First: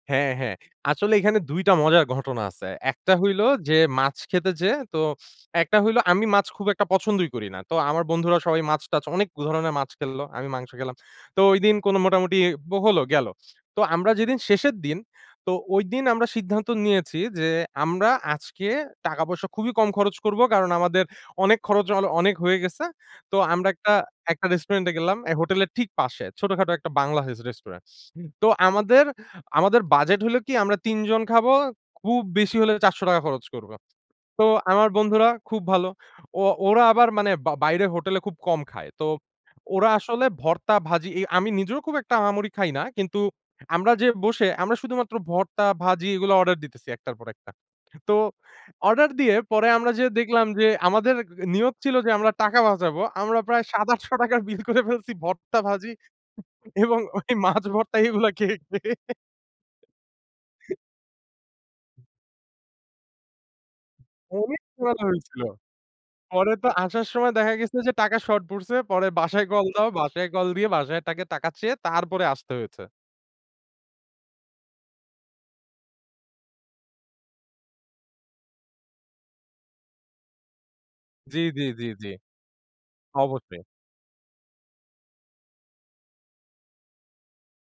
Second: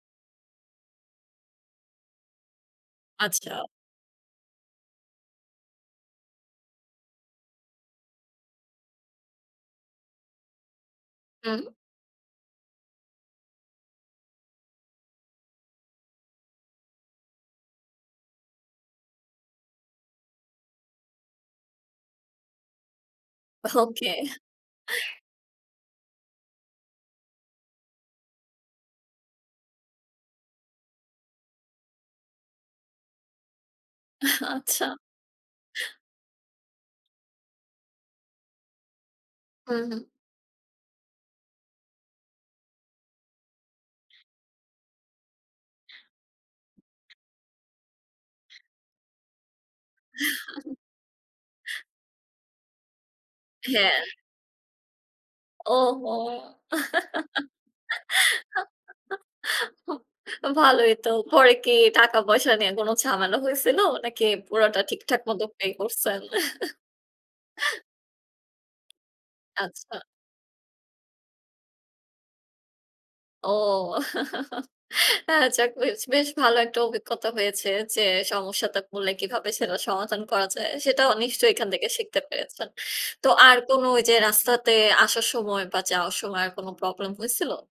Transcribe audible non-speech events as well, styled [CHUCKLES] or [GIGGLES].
হ্যাঁ, হ্যাঁ, আসলে এখানে ২ টা মজার ঘটনা আছে। ১ টা হইলো আচ্ছা। যে মাছ খেতে যেয়ে তো একটা হইলো আমি মাছ খুব একটা পছন্দই করি না। তো আমার বন্ধুরা সবাই মাছ টাছ অনেক ধরনের মাছ খেলল। আমি মাংস খেলাম। তো হুম। ঐদিন কোন মোটামুটি হলো গেলো তো আমরা যেদিন শেষের দিন তো ঐদিন আমরা সিদ্ধান্ত নিয়েছি যে আমরা আজকে টাকা পয়সা খুবই কম খরচ করব কারণ আমাদের অনেক খরচ অ অনেক হয়ে গেছে। তো আমরা একটা, ওকে। একটা রেস্টুরেন্টে গেলাম এই হোটেলের ঠিক পাশে ছোটখাটো একটা বাংলা রেস্টুরেন্ট। তো আমাদের, আমাদের বাজেট হল কি আমরা ৩ জন খাবো, খুব বেশি হলে ৳৪০০ খরচ করব। তো আচ্ছা। আমার বন্ধুরা খুব ভালো। ও ওরা আবার মানে বা বাইরে হোটেলে খুব কম খায়। তো হুম, ওরা হুম। আসলে ভর্তা ভাজি, আমি নিজেও খুব একটা আহামরি খাই না। কিন্তু আমরা যে বসে আমরা শুধুমাত্র ভর্তা ভাজি এগুলো অর্ডার দিতেছি একটার পর একটা। তো অর্ডার দিয়ে পরে আমরা যেয়ে দেখলাম যে [CHUCKLES] আমাদের নিয়ত ছিল যে আমরা টাকা বাঁচাবো। আমরা প্রায় ৭ হ্যাঁ। ৳৮০০ র বিল করে ফেলছি ভর্তা ভাজি ওহো! এবং ওই মাছ ভর্তা এগুলা খেয়ে, খেয়ে। [GIGGLES] [HICCUPS] ভালোই তো, পরে কি টাকা পয়সা নিয়ে কোন ঝামেলা হয়েছিল? নাকি অনেক পুরাটা [UNINTELLIGIBLE] ঠিকঠাক হয়েছিল মতো pay করছেন? পরে তো [CHUCKLES] আসার সময় দেখা গেছে যে টাকা শর্ট পড়ছে, পরে বাসায় কল দাও আচ্ছা। বাসায় কল দিয়ে বাসায় টাকে টাকা চেয়ে তারপরে আসতে হয়েছে। ও, [LAUGHS] হ্যাঁ আচ্ছা বেশ, বেশ ভালো একটা অভিজ্ঞতা হয়েছে যে সমস্যাতে পরলে কীভাবে সেটা সমাধান করা যায়, সেটাও জি, নিশ্চয়ই জি, এখান জি, থেকে জি, শিখতে পেরেছেন। তো আর অবশ্যই। কোন যে রাস্তাতে আসার সময় বা যাওয়ার সময় আর কোন প্রবলেম হয়েছিল?